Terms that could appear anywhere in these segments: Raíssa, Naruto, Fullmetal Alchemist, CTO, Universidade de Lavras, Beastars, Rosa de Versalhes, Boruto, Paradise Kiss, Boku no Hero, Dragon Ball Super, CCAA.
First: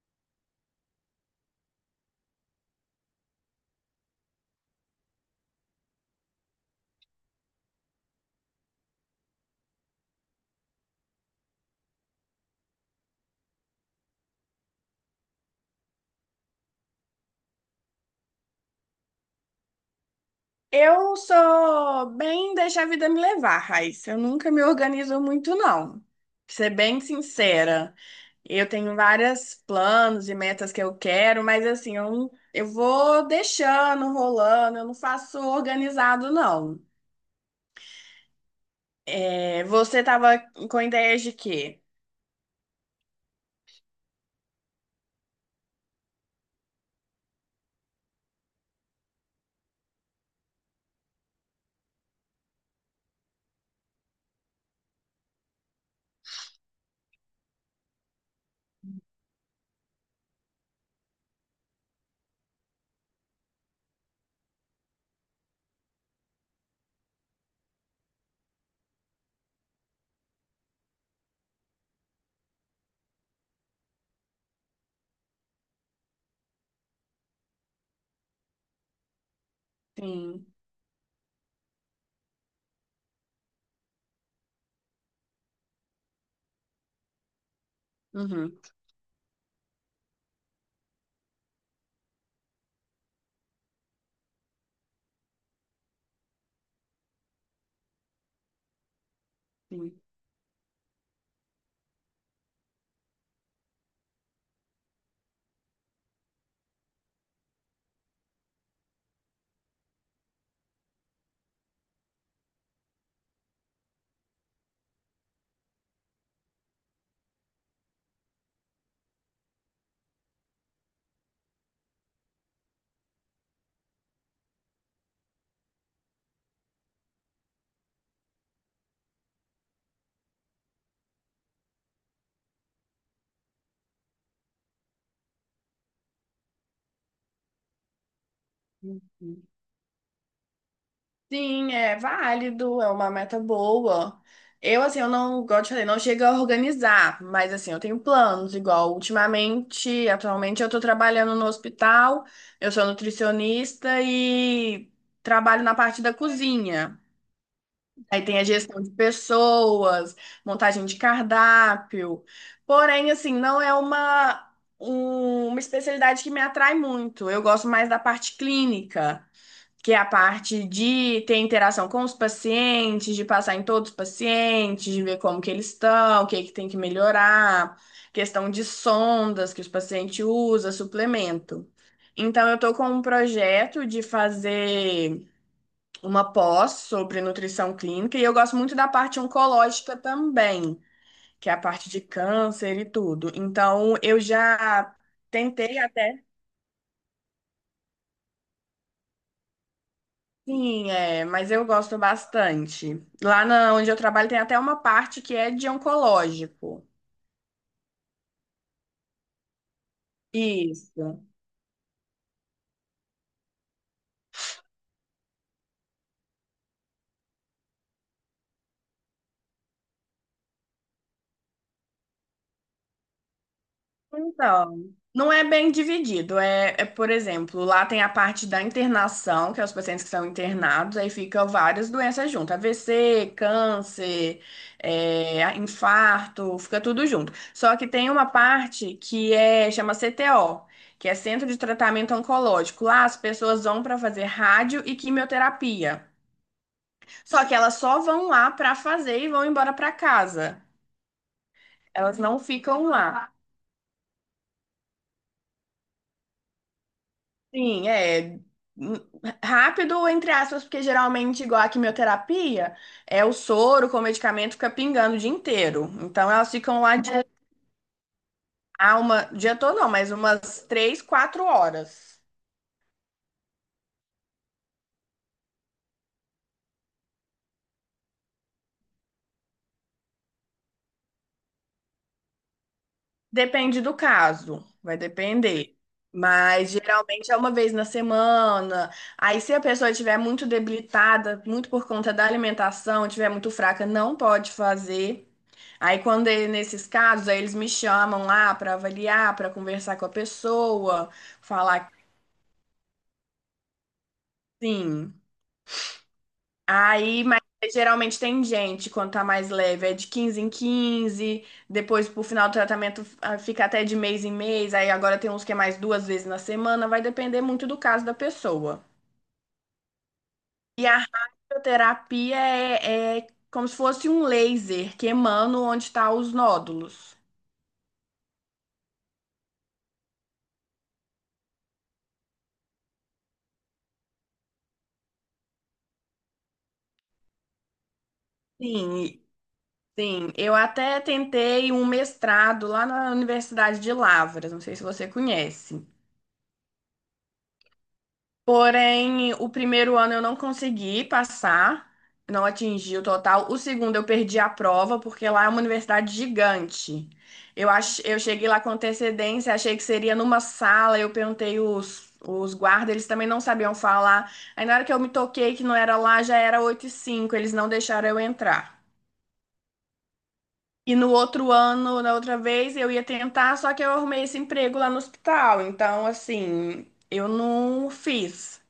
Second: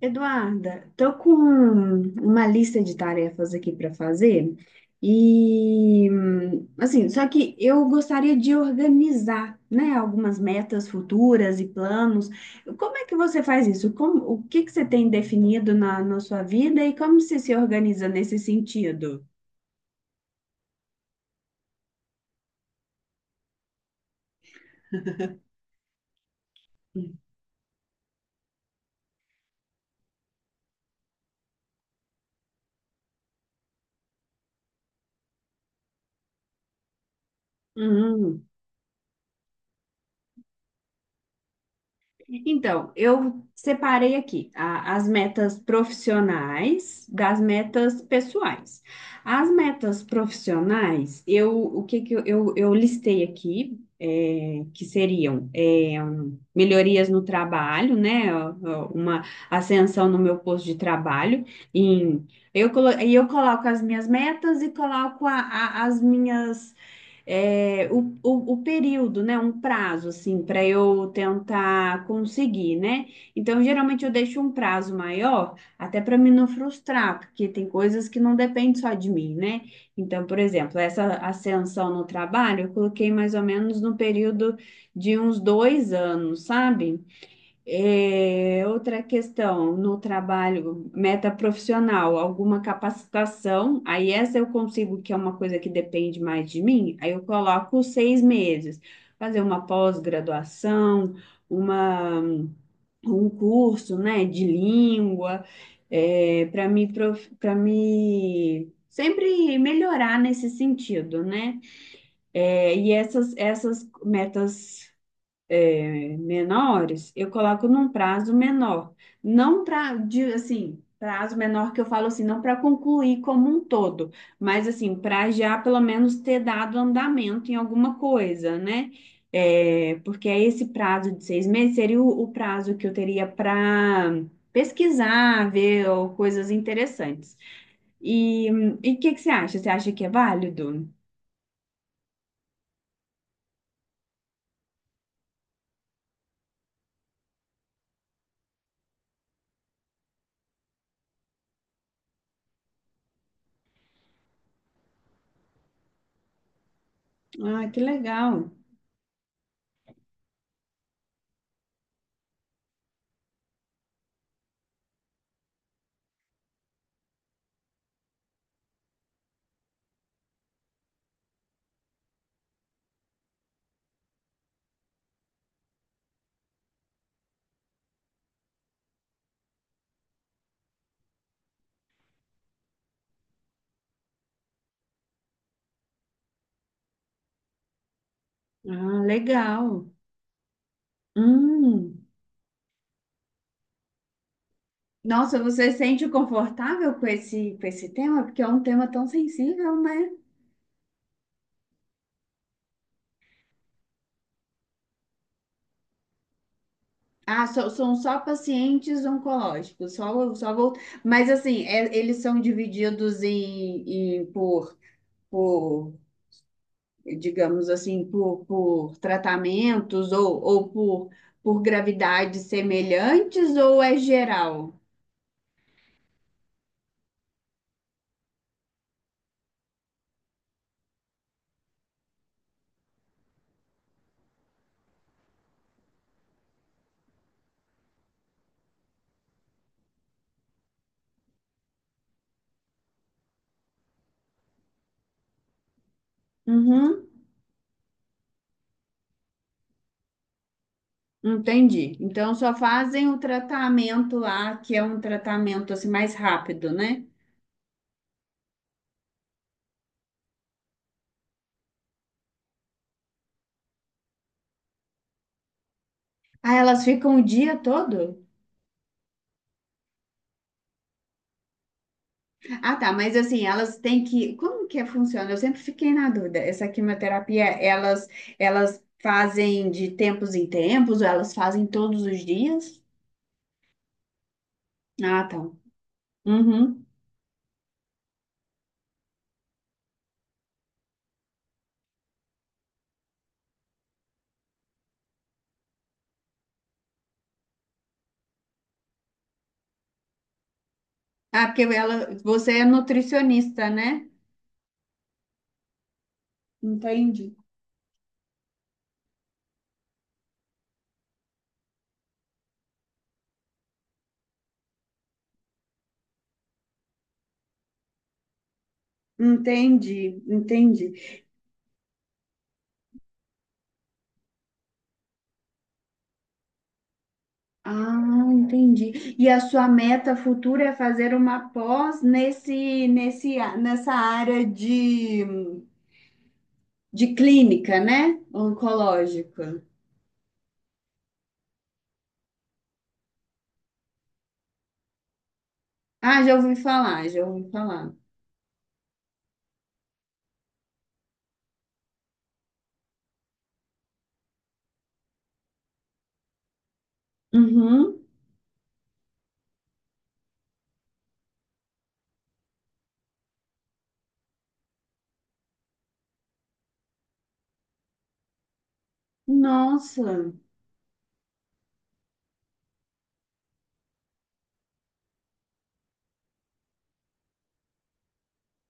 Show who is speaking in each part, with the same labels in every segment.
Speaker 1: Eduarda, tô com uma lista de tarefas aqui para fazer e assim, só que eu gostaria de organizar, né, algumas metas futuras e planos. Como é que você faz isso? Como, o que que você tem definido na sua vida e como você se organiza nesse sentido?
Speaker 2: Eu sou bem deixar a vida me levar, Raíssa. Eu nunca me organizo muito, não. Pra ser bem sincera, eu tenho vários planos e metas que eu quero, mas assim, eu, não- eu vou deixando, rolando, eu não faço organizado, não.
Speaker 1: Hum.
Speaker 2: É, você tava com ideias de quê?
Speaker 1: Então, eu separei aqui as metas profissionais das metas pessoais. As metas profissionais, eu, o que que eu listei aqui, é, que seriam é, um, melhorias no trabalho, né? Uma ascensão no meu posto de trabalho. Em, e eu coloco as minhas metas e coloco as minhas é, o período, né? Um prazo, assim, para eu tentar conseguir, né? Então, geralmente eu deixo um prazo maior, até para me não frustrar, porque tem coisas que não dependem só de mim, né? Então, por
Speaker 2: Sim.
Speaker 1: exemplo, essa ascensão no trabalho, eu coloquei mais ou menos no período de uns dois anos, sabe?
Speaker 2: Uhum.
Speaker 1: É, outra questão no trabalho, meta profissional, alguma capacitação, aí essa eu consigo, que é uma coisa que depende mais de mim, aí eu coloco seis meses, fazer uma
Speaker 2: Sim.
Speaker 1: pós-graduação, uma, um curso, né, de língua, para me, para me sempre melhorar nesse sentido, né? É, e essas metas menores, eu coloco num prazo menor. Não para, assim, prazo menor que eu falo assim, não para concluir como um todo, mas assim, para já pelo menos ter dado andamento em alguma coisa, né? É, porque aí esse prazo de seis meses seria o prazo que eu teria para pesquisar, ver ou coisas interessantes. E e o que que você
Speaker 2: Uhum.
Speaker 1: acha? Você acha que é válido?
Speaker 2: Sim, é válido, é uma meta boa. Eu, assim, eu não, igual eu te falei, não chego a organizar, mas, assim, eu tenho planos, igual ultimamente, atualmente eu tô trabalhando no hospital, eu sou nutricionista e trabalho na parte da cozinha.
Speaker 1: Ah, que
Speaker 2: Aí tem a
Speaker 1: legal.
Speaker 2: gestão de pessoas, montagem de cardápio. Porém, assim, não é uma, uma especialidade que me atrai muito. Eu gosto mais da parte clínica, que é a parte de ter interação com os pacientes, de passar em todos os pacientes, de ver como que eles estão, o que é que tem que melhorar, questão de sondas que os pacientes usam, suplemento. Então, eu estou com um projeto de fazer uma pós sobre nutrição clínica, e eu gosto muito da
Speaker 1: Ah,
Speaker 2: parte
Speaker 1: legal.
Speaker 2: oncológica também, que é a parte de
Speaker 1: Hum.
Speaker 2: câncer e tudo. Então, eu já
Speaker 1: Nossa, você se
Speaker 2: tentei
Speaker 1: sente
Speaker 2: até.
Speaker 1: confortável com esse tema? Porque é um tema tão sensível, né?
Speaker 2: Sim, é, mas eu gosto bastante. Lá na, onde eu trabalho tem até uma parte que é de oncológico.
Speaker 1: Ah, são só pacientes oncológicos, só, só vou...
Speaker 2: Isso.
Speaker 1: Mas assim, eles são divididos em, por, digamos assim, por tratamentos ou por gravidades semelhantes ou é geral?
Speaker 2: Então, não é bem dividido. É, por exemplo, lá tem a parte da internação, que é os pacientes que são internados, aí ficam várias doenças juntas, AVC, câncer, é, infarto, fica tudo junto. Só que tem uma parte que é chama CTO. Que é Centro de Tratamento Oncológico. Lá as pessoas vão para fazer rádio e quimioterapia.
Speaker 1: Uhum,
Speaker 2: Só que elas só vão lá para fazer e vão embora para casa.
Speaker 1: entendi.
Speaker 2: Elas
Speaker 1: Então
Speaker 2: não
Speaker 1: só
Speaker 2: ficam
Speaker 1: fazem o
Speaker 2: lá.
Speaker 1: tratamento lá, que é um tratamento assim mais rápido, né?
Speaker 2: Sim, é n- rápido, entre aspas, porque geralmente, igual a quimioterapia, é o soro com o medicamento fica pingando o dia inteiro. Então elas
Speaker 1: Ah,
Speaker 2: ficam
Speaker 1: elas
Speaker 2: lá de,
Speaker 1: ficam o dia todo?
Speaker 2: ah, dia todo não, mas umas 3, 4 horas.
Speaker 1: Ah, tá, mas assim, elas têm que. Como que funciona? Eu sempre fiquei na dúvida. Essa quimioterapia, elas fazem de tempos em tempos? Ou elas fazem todos os dias?
Speaker 2: Depende do caso, vai
Speaker 1: Ah, tá.
Speaker 2: depender. Mas
Speaker 1: Uhum.
Speaker 2: geralmente é uma vez na semana. Aí, se a pessoa estiver muito debilitada, muito por conta da alimentação, estiver muito fraca, não pode fazer. Aí, quando é nesses casos, aí eles me chamam lá para avaliar, para conversar com a pessoa,
Speaker 1: Ah, porque
Speaker 2: falar que
Speaker 1: ela, você é nutricionista, né?
Speaker 2: sim. Aí,
Speaker 1: Entendi.
Speaker 2: mas geralmente tem gente, quando tá mais leve, é de 15 em 15, depois pro final do tratamento, ah, fica até de mês em mês, aí agora tem uns que é mais duas vezes na semana, vai depender muito do caso da pessoa.
Speaker 1: Entendi,
Speaker 2: E
Speaker 1: entendi.
Speaker 2: a radioterapia é, é como se fosse um laser queimando onde estão os nódulos.
Speaker 1: Ah, entendi. E a sua meta futura é fazer uma pós nesse, nesse, nessa área de clínica, né?
Speaker 2: Sim,
Speaker 1: Oncológica.
Speaker 2: sim. Eu até tentei um mestrado lá na Universidade de Lavras, não sei se você conhece.
Speaker 1: Ah, já ouvi falar, já ouvi falar.
Speaker 2: Porém, o primeiro ano eu não consegui passar, não atingi o total. O segundo eu perdi a prova, porque lá é uma universidade gigante. Eu,
Speaker 1: Uhum.
Speaker 2: ach... eu cheguei lá com antecedência, achei que seria numa sala, eu perguntei os guardas, eles também não sabiam falar. Aí na hora que eu me toquei que não era lá, já era 8:05, eles não deixaram eu entrar.
Speaker 1: Nossa.
Speaker 2: E no outro ano, na outra vez, eu ia tentar, só que eu arrumei esse emprego lá no hospital. Então, assim, eu não fiz.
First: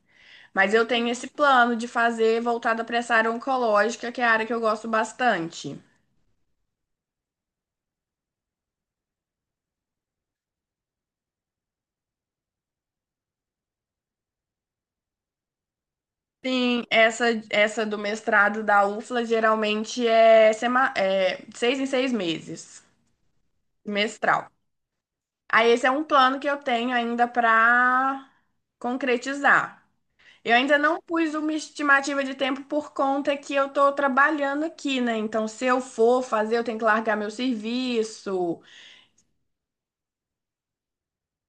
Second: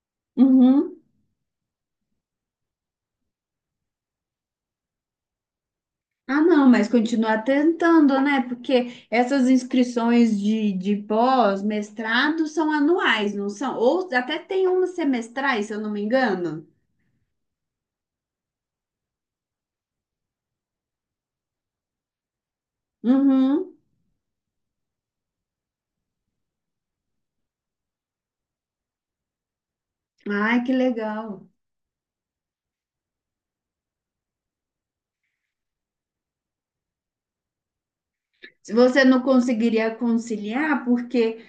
Speaker 2: Mas eu
Speaker 1: Uhum.
Speaker 2: tenho esse plano de fazer voltada para essa área oncológica, que é a área que eu gosto bastante.
Speaker 1: Ah, não, mas continuar tentando, né? Porque essas inscrições de pós-mestrado são anuais, não são? Ou até tem umas semestrais, se eu não me engano.
Speaker 2: Sim, essa do mestrado da UFLA geralmente é 6 em 6 meses,
Speaker 1: Uhum.
Speaker 2: mestral. Aí esse é um plano que eu tenho ainda para concretizar. Eu
Speaker 1: Ai, que
Speaker 2: ainda não pus
Speaker 1: legal.
Speaker 2: uma estimativa de tempo por conta que eu estou trabalhando aqui, né? Então, se eu for fazer, eu tenho que largar meu serviço.
Speaker 1: Se você não conseguiria conciliar, porque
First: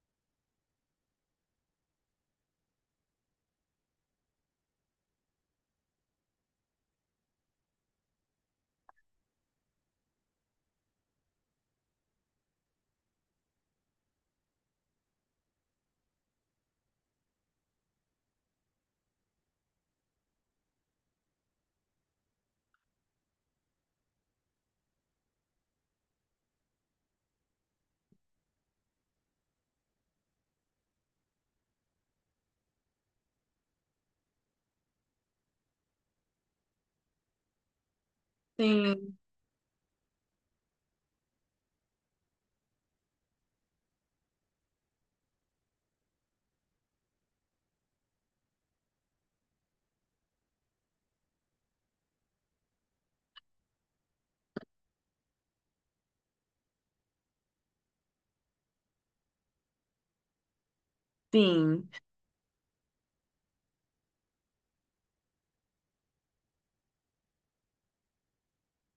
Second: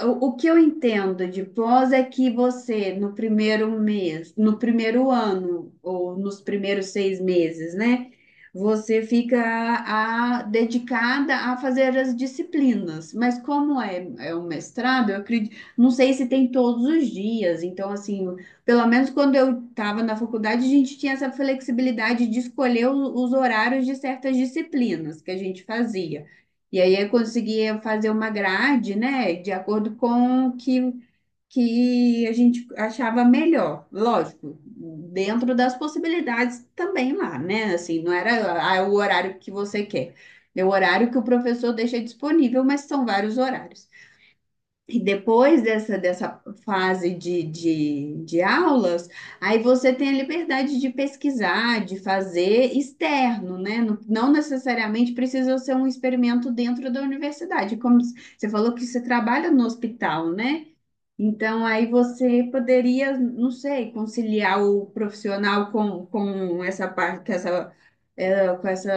Speaker 1: O que eu entendo de pós é que você, no primeiro mês, no primeiro ano, ou nos primeiros seis meses, né? Você fica dedicada a fazer as disciplinas. Mas como é, é um mestrado, eu acredito, não sei se tem todos os dias. Então, assim, pelo menos quando eu estava na faculdade, a gente tinha essa flexibilidade de escolher os horários de certas disciplinas que a gente fazia. E aí eu conseguia fazer uma grade, né, de acordo com o que, que a gente achava melhor. Lógico, dentro das possibilidades também lá, né? Assim, não era ah, é o
Speaker 2: Sim,
Speaker 1: horário que você quer, é o horário que o professor deixa disponível, mas são vários horários. E depois dessa, dessa fase de aulas, aí você tem a liberdade de pesquisar, de fazer externo, né? Não, não necessariamente precisa ser um experimento dentro da universidade. Como você falou que você trabalha no hospital, né? Então, aí
Speaker 2: sim.
Speaker 1: você poderia, não sei, conciliar o profissional com essa parte, com essa, com essa,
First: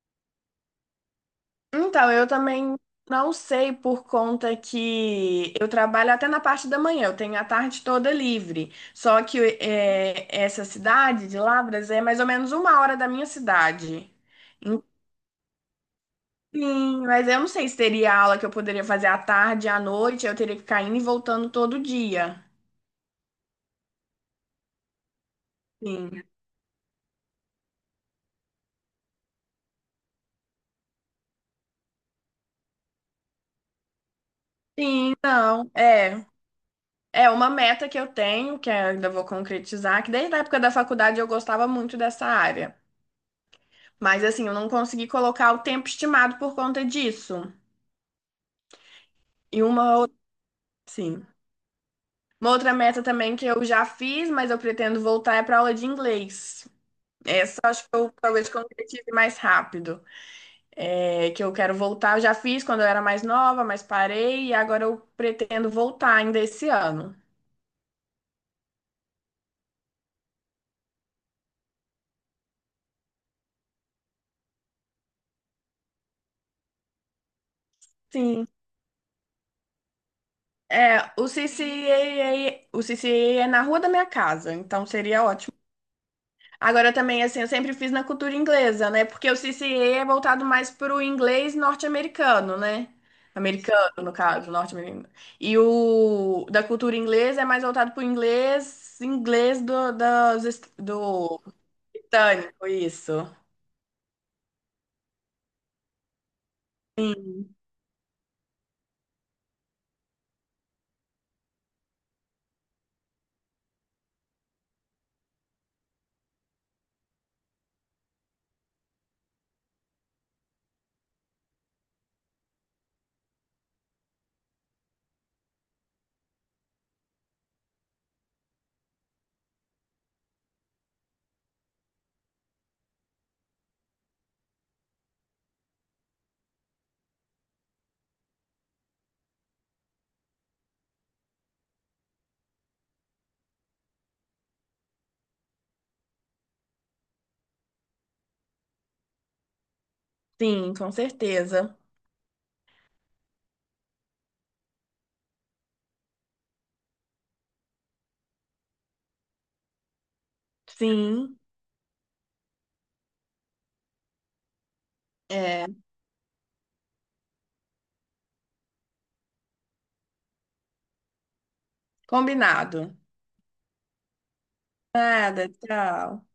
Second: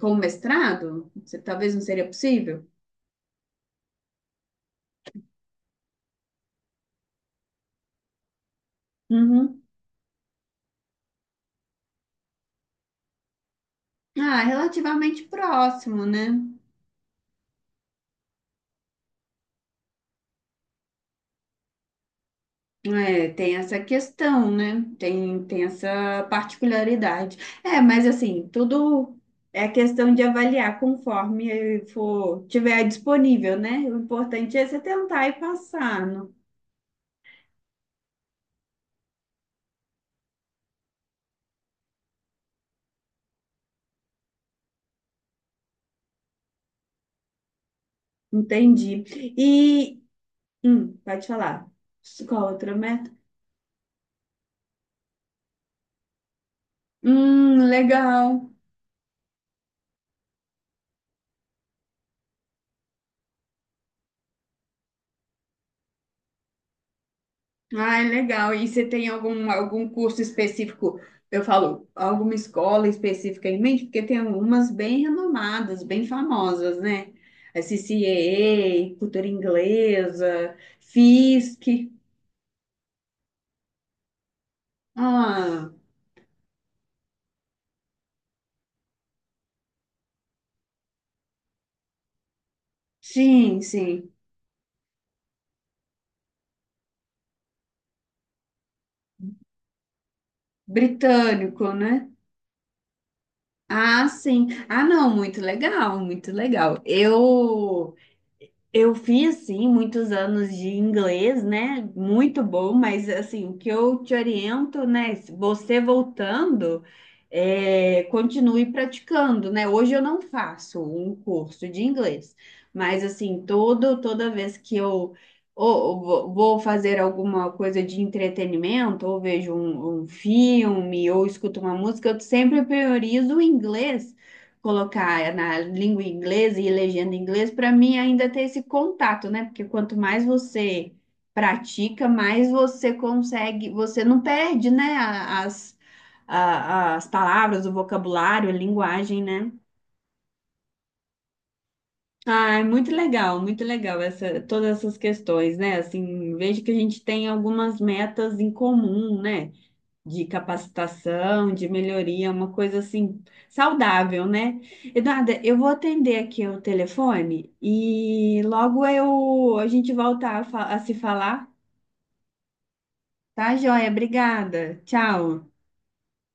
Speaker 1: com o mestrado? Talvez não seria
Speaker 2: Então, eu
Speaker 1: possível?
Speaker 2: também não sei por conta que eu trabalho até na parte da manhã, eu tenho a tarde toda livre. Só que
Speaker 1: Uhum.
Speaker 2: é, essa cidade de Lavras é mais ou menos uma hora da minha cidade.
Speaker 1: Ah, relativamente próximo, né?
Speaker 2: Enfim, mas eu não sei se teria aula que eu poderia fazer à tarde, à noite, eu teria que ficar indo e voltando todo dia.
Speaker 1: É, tem essa questão, né? Tem, tem essa
Speaker 2: Sim.
Speaker 1: particularidade. É, mas assim, tudo é questão de avaliar conforme for, tiver disponível, né? O importante é você
Speaker 2: Sim,
Speaker 1: tentar e
Speaker 2: não,
Speaker 1: passar,
Speaker 2: é.
Speaker 1: não?
Speaker 2: É uma meta que eu tenho, que eu ainda vou concretizar, que desde a época da faculdade eu gostava muito dessa área. Mas assim, eu não consegui colocar o tempo estimado por conta disso.
Speaker 1: Entendi.
Speaker 2: E uma
Speaker 1: E,
Speaker 2: outra, sim.
Speaker 1: pode falar.
Speaker 2: Uma
Speaker 1: Qual
Speaker 2: outra
Speaker 1: outra
Speaker 2: meta
Speaker 1: meta?
Speaker 2: também que eu já fiz, mas eu pretendo voltar é para aula de inglês. Essa eu acho que eu talvez
Speaker 1: Legal.
Speaker 2: concretize mais rápido. É, que eu quero voltar, eu já fiz quando eu era mais nova, mas parei e agora eu pretendo voltar ainda esse ano.
Speaker 1: Ai, legal. E você tem algum, algum curso específico? Eu falo, alguma escola específica em mente? Porque tem algumas bem renomadas, bem famosas, né? A
Speaker 2: Sim.
Speaker 1: CCEE, Cultura Inglesa,
Speaker 2: É, o
Speaker 1: FISC.
Speaker 2: CCAA, o CCAA é na rua da minha casa, então seria ótimo.
Speaker 1: Ah,
Speaker 2: Agora também, assim, eu sempre fiz na cultura inglesa, né? Porque o CCA é voltado mais para o inglês norte-americano, né?
Speaker 1: sim,
Speaker 2: Americano,
Speaker 1: sim.
Speaker 2: no caso, norte-americano. E o da cultura inglesa é mais voltado para o inglês, inglês do, do
Speaker 1: Britânico, né?
Speaker 2: britânico, isso.
Speaker 1: Ah, sim. Ah, não, muito legal, muito legal.
Speaker 2: Sim,
Speaker 1: Eu fiz, sim, muitos anos de inglês, né? Muito bom, mas assim, o que eu te oriento, né? Se você voltando, é, continue praticando, né? Hoje eu não faço um curso de inglês, mas assim, todo, toda vez que eu ou vou fazer alguma coisa de entretenimento, ou vejo um, um filme, ou escuto uma música, eu sempre priorizo o inglês colocar na língua inglesa e legenda em inglês, para mim ainda ter esse contato, né? Porque quanto mais você pratica, mais você consegue, você não perde, né? As, as palavras, o vocabulário, a linguagem, né?
Speaker 2: sim, com certeza.
Speaker 1: Ah, é muito legal essa, todas essas questões, né? Assim, vejo que a gente tem algumas metas em comum, né? De
Speaker 2: Sim,
Speaker 1: capacitação, de melhoria, uma coisa assim saudável, né? Eduarda, eu
Speaker 2: é.
Speaker 1: vou atender aqui o telefone e logo eu a gente volta a, a se falar,
Speaker 2: Combinado.
Speaker 1: tá, joia? Obrigada. Tchau.
Speaker 2: Nada, tchau.